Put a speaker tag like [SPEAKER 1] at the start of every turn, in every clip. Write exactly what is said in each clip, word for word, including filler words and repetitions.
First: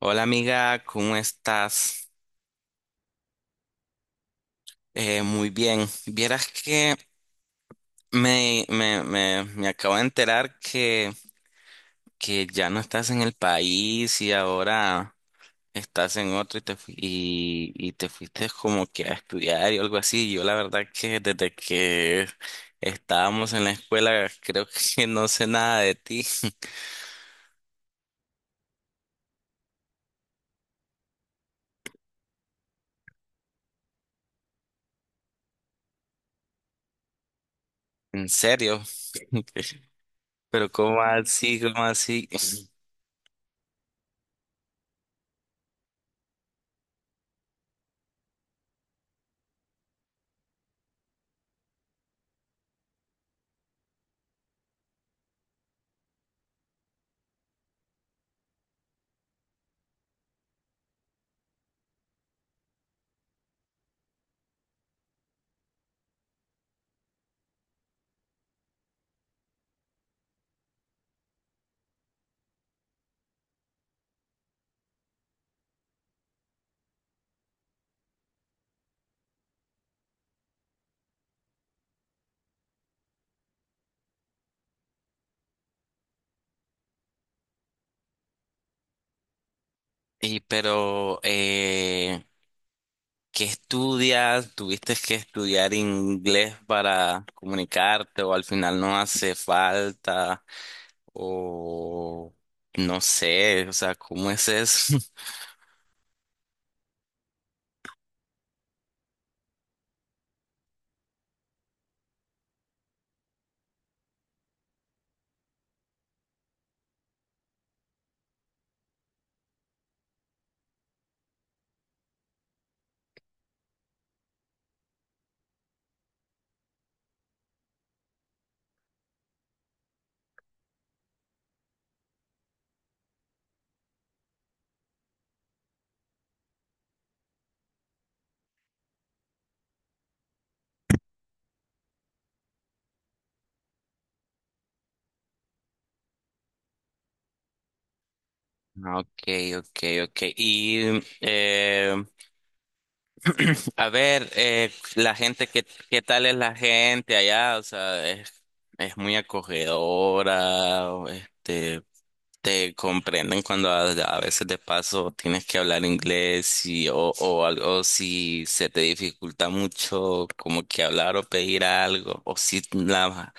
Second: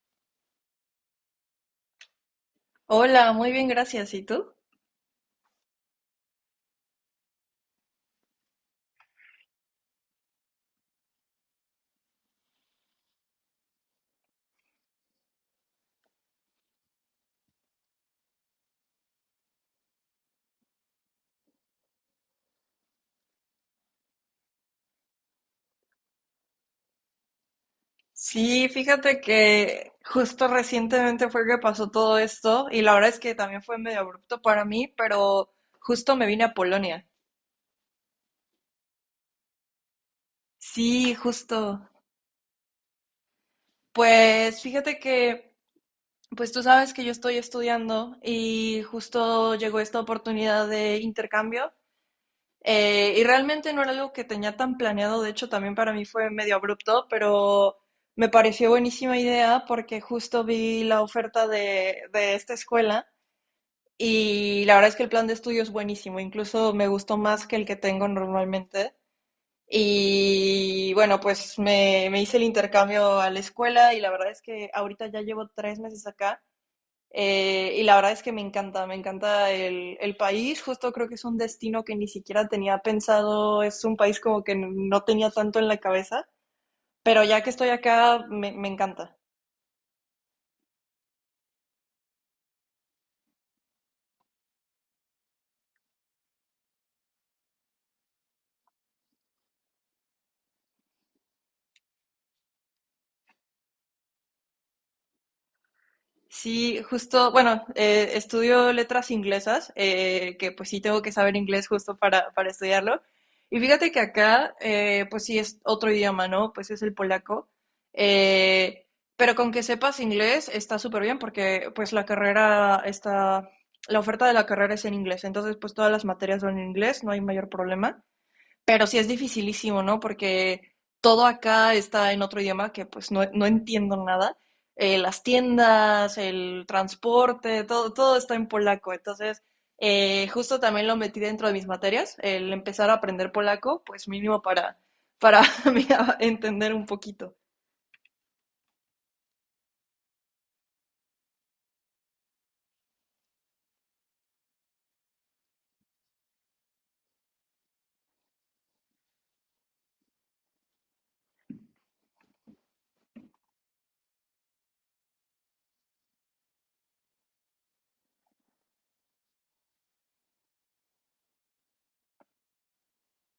[SPEAKER 1] Hola amiga, ¿cómo estás?
[SPEAKER 2] Hola, muy bien, gracias. ¿Y tú?
[SPEAKER 1] Eh, muy bien. Vieras que me, me, me, me acabo de enterar que, que ya no estás en el país y ahora estás en otro y te, fui- y, y te fuiste como que a estudiar y algo así. Yo la verdad que desde que estábamos en la escuela creo que no sé nada de ti.
[SPEAKER 2] Sí, fíjate que justo recientemente fue que pasó todo esto y la verdad es que también fue medio abrupto para mí, pero justo me vine a Polonia.
[SPEAKER 1] En serio. Pero ¿cómo
[SPEAKER 2] Sí,
[SPEAKER 1] así? ¿Cómo
[SPEAKER 2] justo.
[SPEAKER 1] así?
[SPEAKER 2] Pues fíjate que, pues tú sabes que yo estoy estudiando y justo llegó esta oportunidad de intercambio. Eh, y realmente no era algo que tenía tan planeado, de hecho también para mí fue medio abrupto, pero me pareció buenísima idea porque justo vi la oferta de, de esta escuela y la verdad es que el plan de estudio es buenísimo, incluso me gustó más que el que tengo normalmente. Y bueno, pues me, me hice el intercambio a la escuela y la verdad es que ahorita ya llevo tres meses acá, eh, y la verdad es que me encanta, me encanta el, el, país. Justo creo que es un destino que ni siquiera tenía pensado, es un país como que no tenía tanto en la cabeza, pero ya que estoy acá, me, me encanta.
[SPEAKER 1] Y pero... eh, ¿qué estudias? ¿Tuviste que estudiar inglés para comunicarte o al final no hace falta? O no sé, o sea, ¿cómo es eso?
[SPEAKER 2] Sí, justo, bueno, eh, estudio letras inglesas, eh, que pues sí tengo que saber inglés justo para, para estudiarlo. Y fíjate que acá, eh, pues sí es otro idioma, ¿no? Pues es el polaco. Eh, pero con que sepas inglés está súper bien porque pues la carrera está, la oferta de la carrera es en inglés. Entonces pues todas las materias son en inglés, no hay mayor problema. Pero sí es dificilísimo, ¿no? Porque todo acá está en otro idioma que pues no, no entiendo nada. Eh, las tiendas, el transporte, todo, todo está en polaco. Entonces, eh, justo también lo metí dentro de mis materias, el empezar a aprender polaco, pues mínimo para, para mira, entender un poquito.
[SPEAKER 1] Ok, ok, ok. Y eh, a ver, eh, la gente, ¿qué, qué tal es la gente allá? O sea, es, es muy acogedora, o, este. Te comprenden cuando a, a veces de paso tienes que hablar inglés y, o, o algo si se te dificulta mucho como que hablar o pedir algo o si la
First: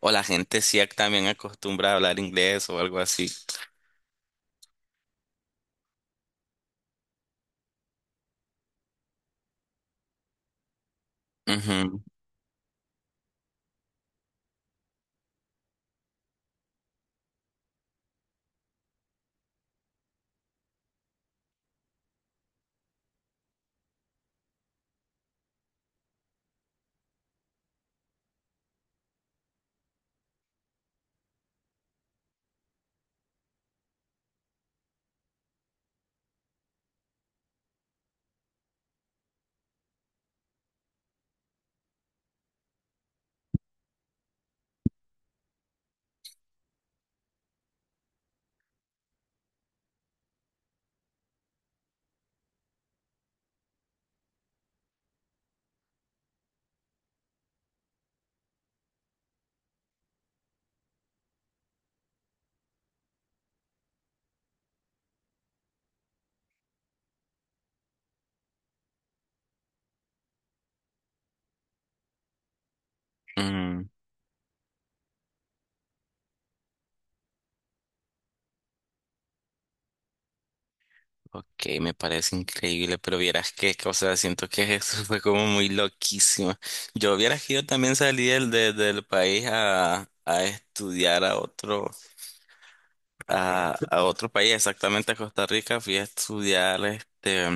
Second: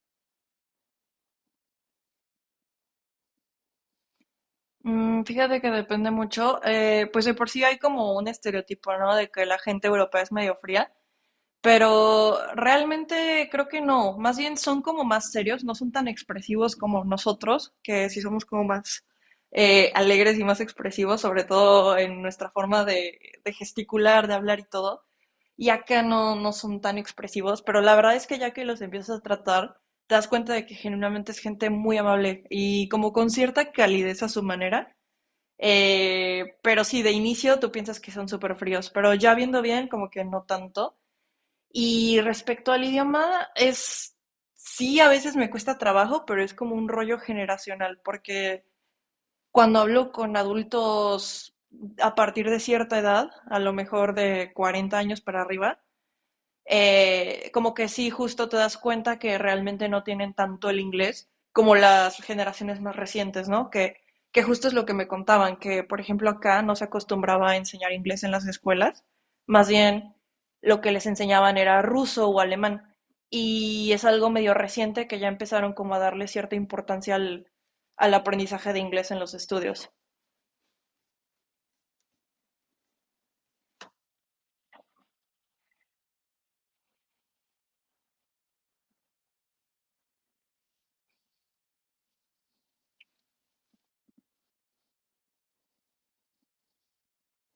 [SPEAKER 1] o la gente sí ac- también acostumbra a hablar inglés o algo así.
[SPEAKER 2] Mm, fíjate que depende mucho, eh, pues de por sí hay como un estereotipo, ¿no? De que la gente europea es medio fría.
[SPEAKER 1] Ujú,
[SPEAKER 2] Pero realmente creo que no, más bien son como más serios, no son tan expresivos como nosotros, que sí somos como más eh, alegres y más expresivos, sobre todo en nuestra forma de, de gesticular, de hablar y todo. Y acá no, no son tan expresivos, pero la verdad es que ya que los empiezas a tratar, te das cuenta de que genuinamente es gente muy amable y como con cierta calidez a su manera. Eh, pero sí, de inicio tú piensas que son súper fríos, pero ya viendo bien, como que no tanto. Y respecto al idioma, es sí, a veces me cuesta trabajo, pero es como un rollo generacional, porque cuando hablo con adultos a partir de cierta edad, a lo mejor de cuarenta años para arriba, eh, como que sí, justo te das cuenta que realmente no tienen tanto el inglés como las generaciones más recientes, ¿no? Que, que justo es lo que me contaban, que por ejemplo acá no se acostumbraba a enseñar inglés en las escuelas, más bien lo que les enseñaban era ruso o alemán.
[SPEAKER 1] ujú.
[SPEAKER 2] Y es algo medio reciente que ya empezaron como a darle cierta importancia al, al aprendizaje de inglés en los estudios.
[SPEAKER 1] Ok, me parece increíble, pero vieras que, o sea, siento que eso fue como muy loquísimo. Yo vieras que yo también salí del, de- del país a, a estudiar a otro. a, a, otro país, exactamente a Costa Rica, fui a estudiar este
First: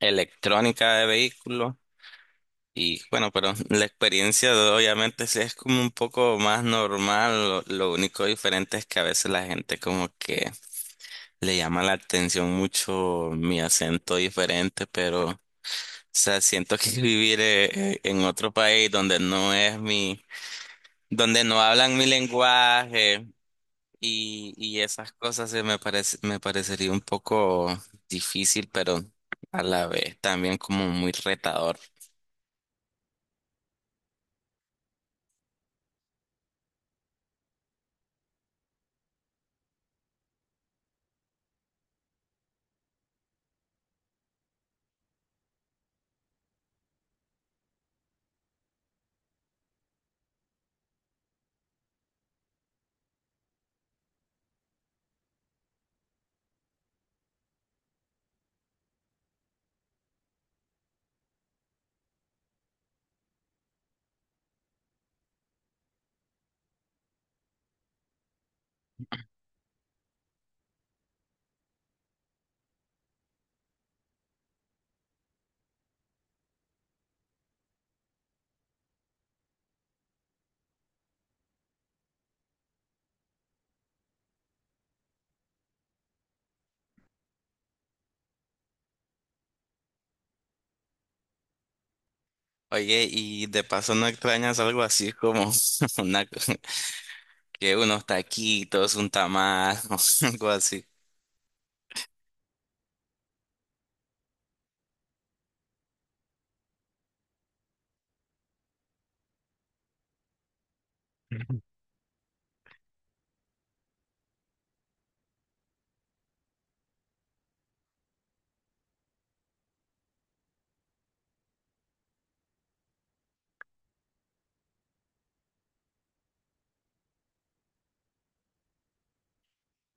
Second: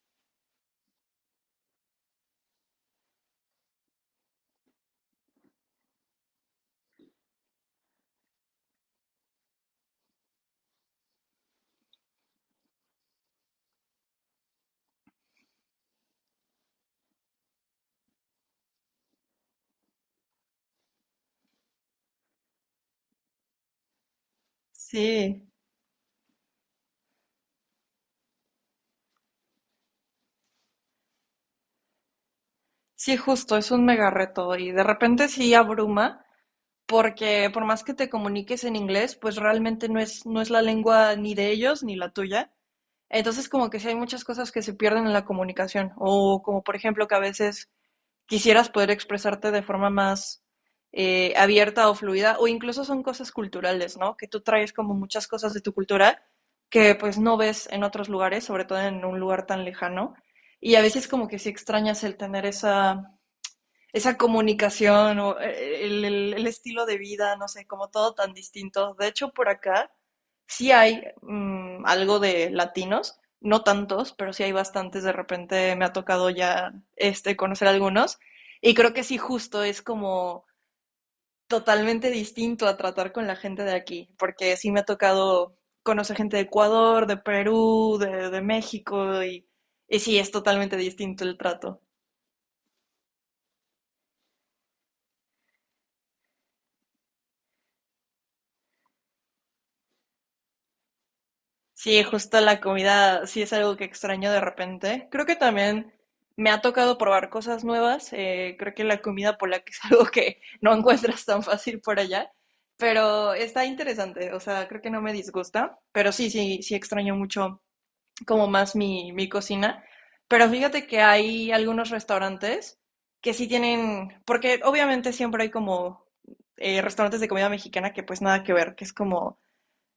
[SPEAKER 1] electrónica de vehículos y bueno, pero la experiencia de- obviamente sí es como un poco más normal, lo, lo único diferente es que a veces la gente como que le llama la atención mucho mi acento diferente, pero o sea, siento que vivir eh, eh, en otro país donde no es mi, donde no hablan mi lenguaje. Y, y esas
[SPEAKER 2] Sí,
[SPEAKER 1] cosas se me parece, me parecería un poco difícil, pero a la vez también como muy retador.
[SPEAKER 2] sí, justo, es un mega reto y de repente sí abruma, porque por más que te comuniques en inglés, pues realmente no es, no es la lengua ni de ellos ni la tuya. Entonces, como que sí hay muchas cosas que se pierden en la comunicación, o como por ejemplo que a veces quisieras poder expresarte de forma más eh, abierta o fluida, o incluso son cosas culturales, ¿no? Que tú traes como muchas cosas de tu cultura que pues no ves en otros lugares, sobre todo en un lugar tan lejano. Y a veces como que sí extrañas el tener esa, esa comunicación o eh, el, el- el estilo de vida, no sé, como todo tan distinto. De hecho, por acá sí hay mm, algo de latinos, no tantos, pero sí hay bastantes. De repente me ha tocado ya este, conocer algunos. Y creo que sí, justo es como totalmente distinto a tratar con la gente de aquí, porque sí me ha tocado conocer gente de Ecuador, de Perú, de, de México, y, y sí, es totalmente distinto el trato.
[SPEAKER 1] Oye, y de paso no extrañas algo así como una, que unos taquitos, un tamal, o algo así.
[SPEAKER 2] Sí, justo la comida sí es algo que extraño de repente. Creo que también me ha tocado probar cosas nuevas. Eh, creo que la comida polaca es algo que no encuentras tan fácil por allá, pero está interesante. O sea, creo que no me disgusta, pero sí, sí, sí extraño mucho como más mi, mi cocina. Pero fíjate que hay algunos restaurantes que sí tienen, porque obviamente siempre hay como eh, restaurantes de comida mexicana que pues nada que ver, que es como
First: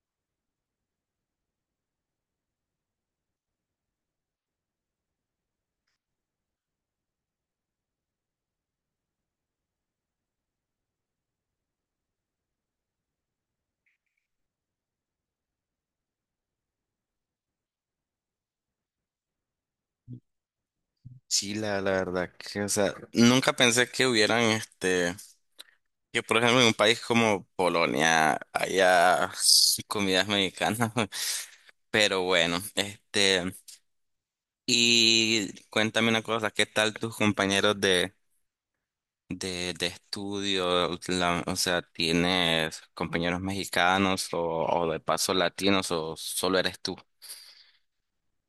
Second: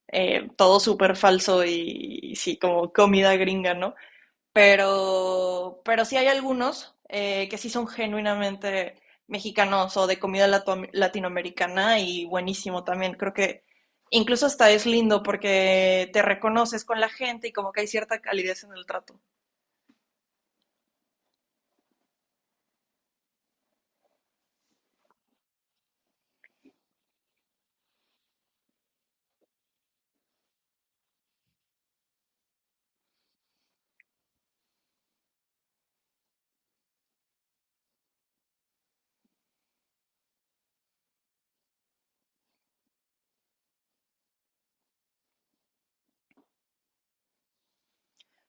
[SPEAKER 2] eh, todo súper falso y, y, sí, como comida gringa, ¿no? Pero, pero sí hay algunos eh, que sí son genuinamente mexicanos o de comida lato latinoamericana y buenísimo también. Creo que incluso hasta es lindo porque te reconoces con la gente y como que hay cierta calidez en el trato.
[SPEAKER 1] Sí, la, la verdad que, o sea, nunca pensé que hubieran este, que por ejemplo en un país como Polonia haya comidas mexicanas, pero bueno, este. Y cuéntame una cosa, ¿qué tal tus compañeros de, de, de estudio? La- o sea, ¿tienes compañeros mexicanos o, o de paso latinos o solo eres tú?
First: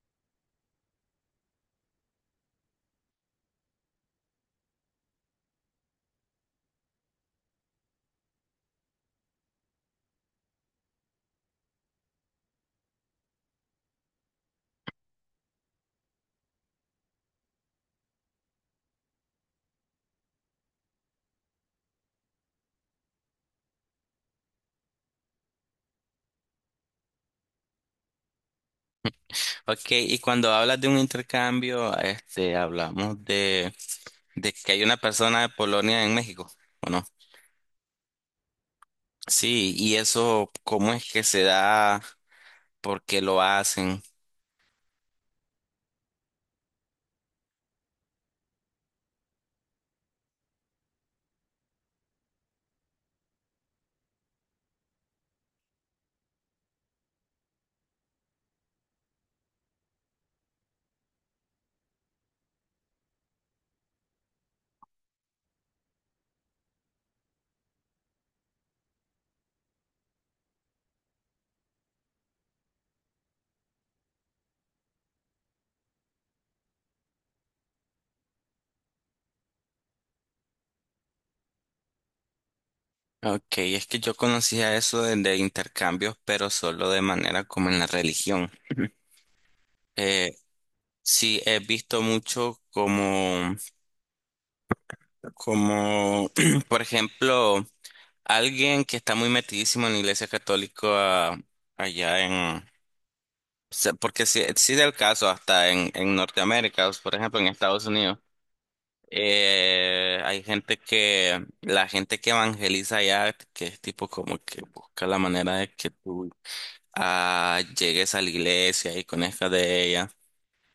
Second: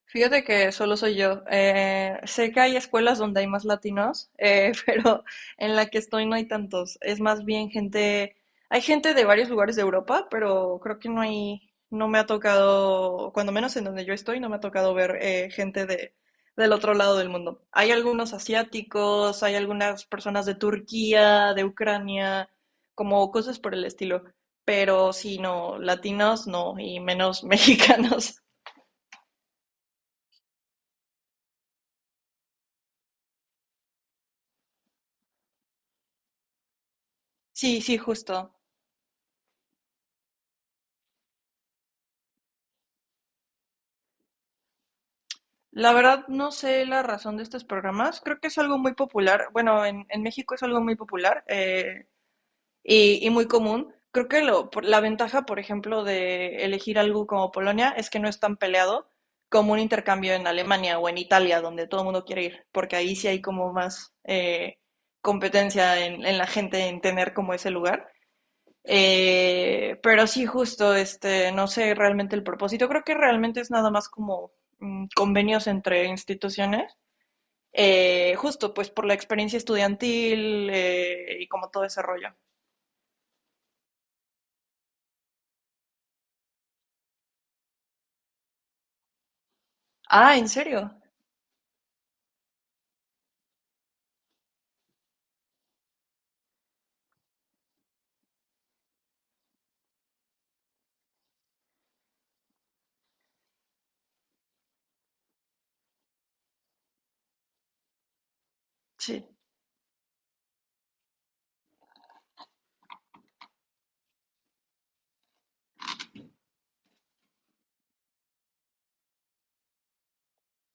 [SPEAKER 2] Fíjate que solo soy yo. Eh, sé que hay escuelas donde hay más latinos, eh, pero en la que estoy no hay tantos. Es más bien gente, hay gente de varios lugares de Europa, pero creo que no hay, no me ha tocado, cuando menos en donde yo estoy, no me ha tocado ver eh, gente de, del otro lado del mundo. Hay algunos asiáticos, hay algunas personas de Turquía, de Ucrania, como cosas por el estilo. Pero sí, no, latinos no, y menos mexicanos.
[SPEAKER 1] Ok, y cuando hablas de un intercambio, este, hablamos de, de que hay una persona de Polonia en México, ¿o no?
[SPEAKER 2] Sí, sí, justo.
[SPEAKER 1] Sí, y eso, ¿cómo es que se da? ¿Por qué lo hacen?
[SPEAKER 2] La verdad no sé la razón de estos programas. Creo que es algo muy popular. Bueno, en, en México es algo muy popular eh, y, y muy común. Creo que lo- por- la ventaja, por ejemplo, de elegir algo como Polonia es que no es tan peleado como un intercambio en Alemania o en Italia, donde todo el mundo quiere ir, porque ahí sí hay como más eh, competencia en, en la gente en tener como ese lugar. Eh, pero sí, justo, este, no sé realmente el propósito. Creo que realmente es nada más como mm, convenios entre instituciones. Eh, justo, pues por la experiencia estudiantil eh, y como todo ese rollo.
[SPEAKER 1] Ok, es que yo conocía eso de, de intercambios, pero solo de manera como en la religión.
[SPEAKER 2] Ah, ¿en serio?
[SPEAKER 1] Sí, he visto mucho como, como, por ejemplo, alguien que está muy metidísimo en la Iglesia Católica allá en, se- porque sí, sí del caso hasta en, en Norteamérica, por ejemplo, en Estados Unidos,
[SPEAKER 2] Sí.
[SPEAKER 1] eh, hay gente que, la gente que evangeliza allá, que es tipo como que busca la manera de que tú ah, llegues a la iglesia y conozcas de ella.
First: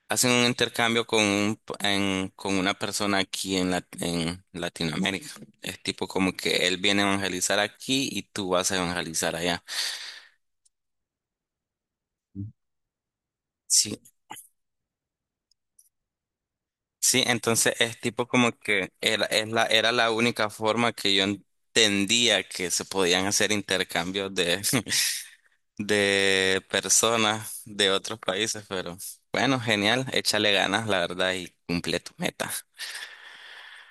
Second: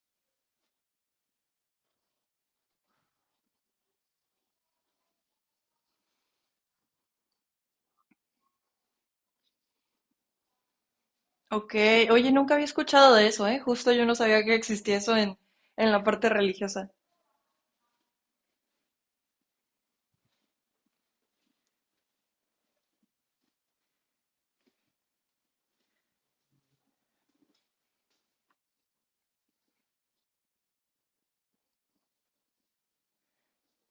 [SPEAKER 1] Hacen un intercambio con, un p- en- con una persona aquí en, la- en Latinoamérica. Es tipo como que él viene a evangelizar aquí y tú vas a evangelizar allá.
[SPEAKER 2] Ok. Oye, nunca había escuchado de eso, ¿eh? Justo
[SPEAKER 1] Sí,
[SPEAKER 2] yo no sabía que existía eso en, en la parte religiosa.
[SPEAKER 1] sí, entonces es tipo como que era, es la, era la única forma que yo entendía que se podían hacer intercambios de, de personas de otros países, pero bueno, genial, échale ganas, la verdad, y cumple tu meta.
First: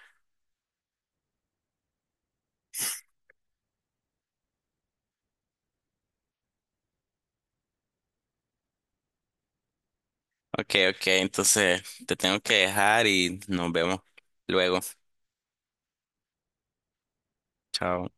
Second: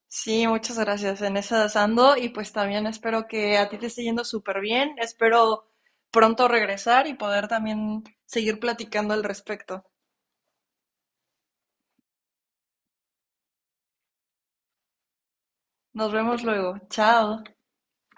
[SPEAKER 2] Sí, muchas gracias. En esas ando y pues también espero que a ti te esté yendo súper bien. Espero pronto regresar y poder también seguir platicando al respecto.
[SPEAKER 1] Ok, ok, entonces te tengo que dejar y nos vemos luego.
[SPEAKER 2] Nos vemos luego. Chao.
[SPEAKER 1] Chao.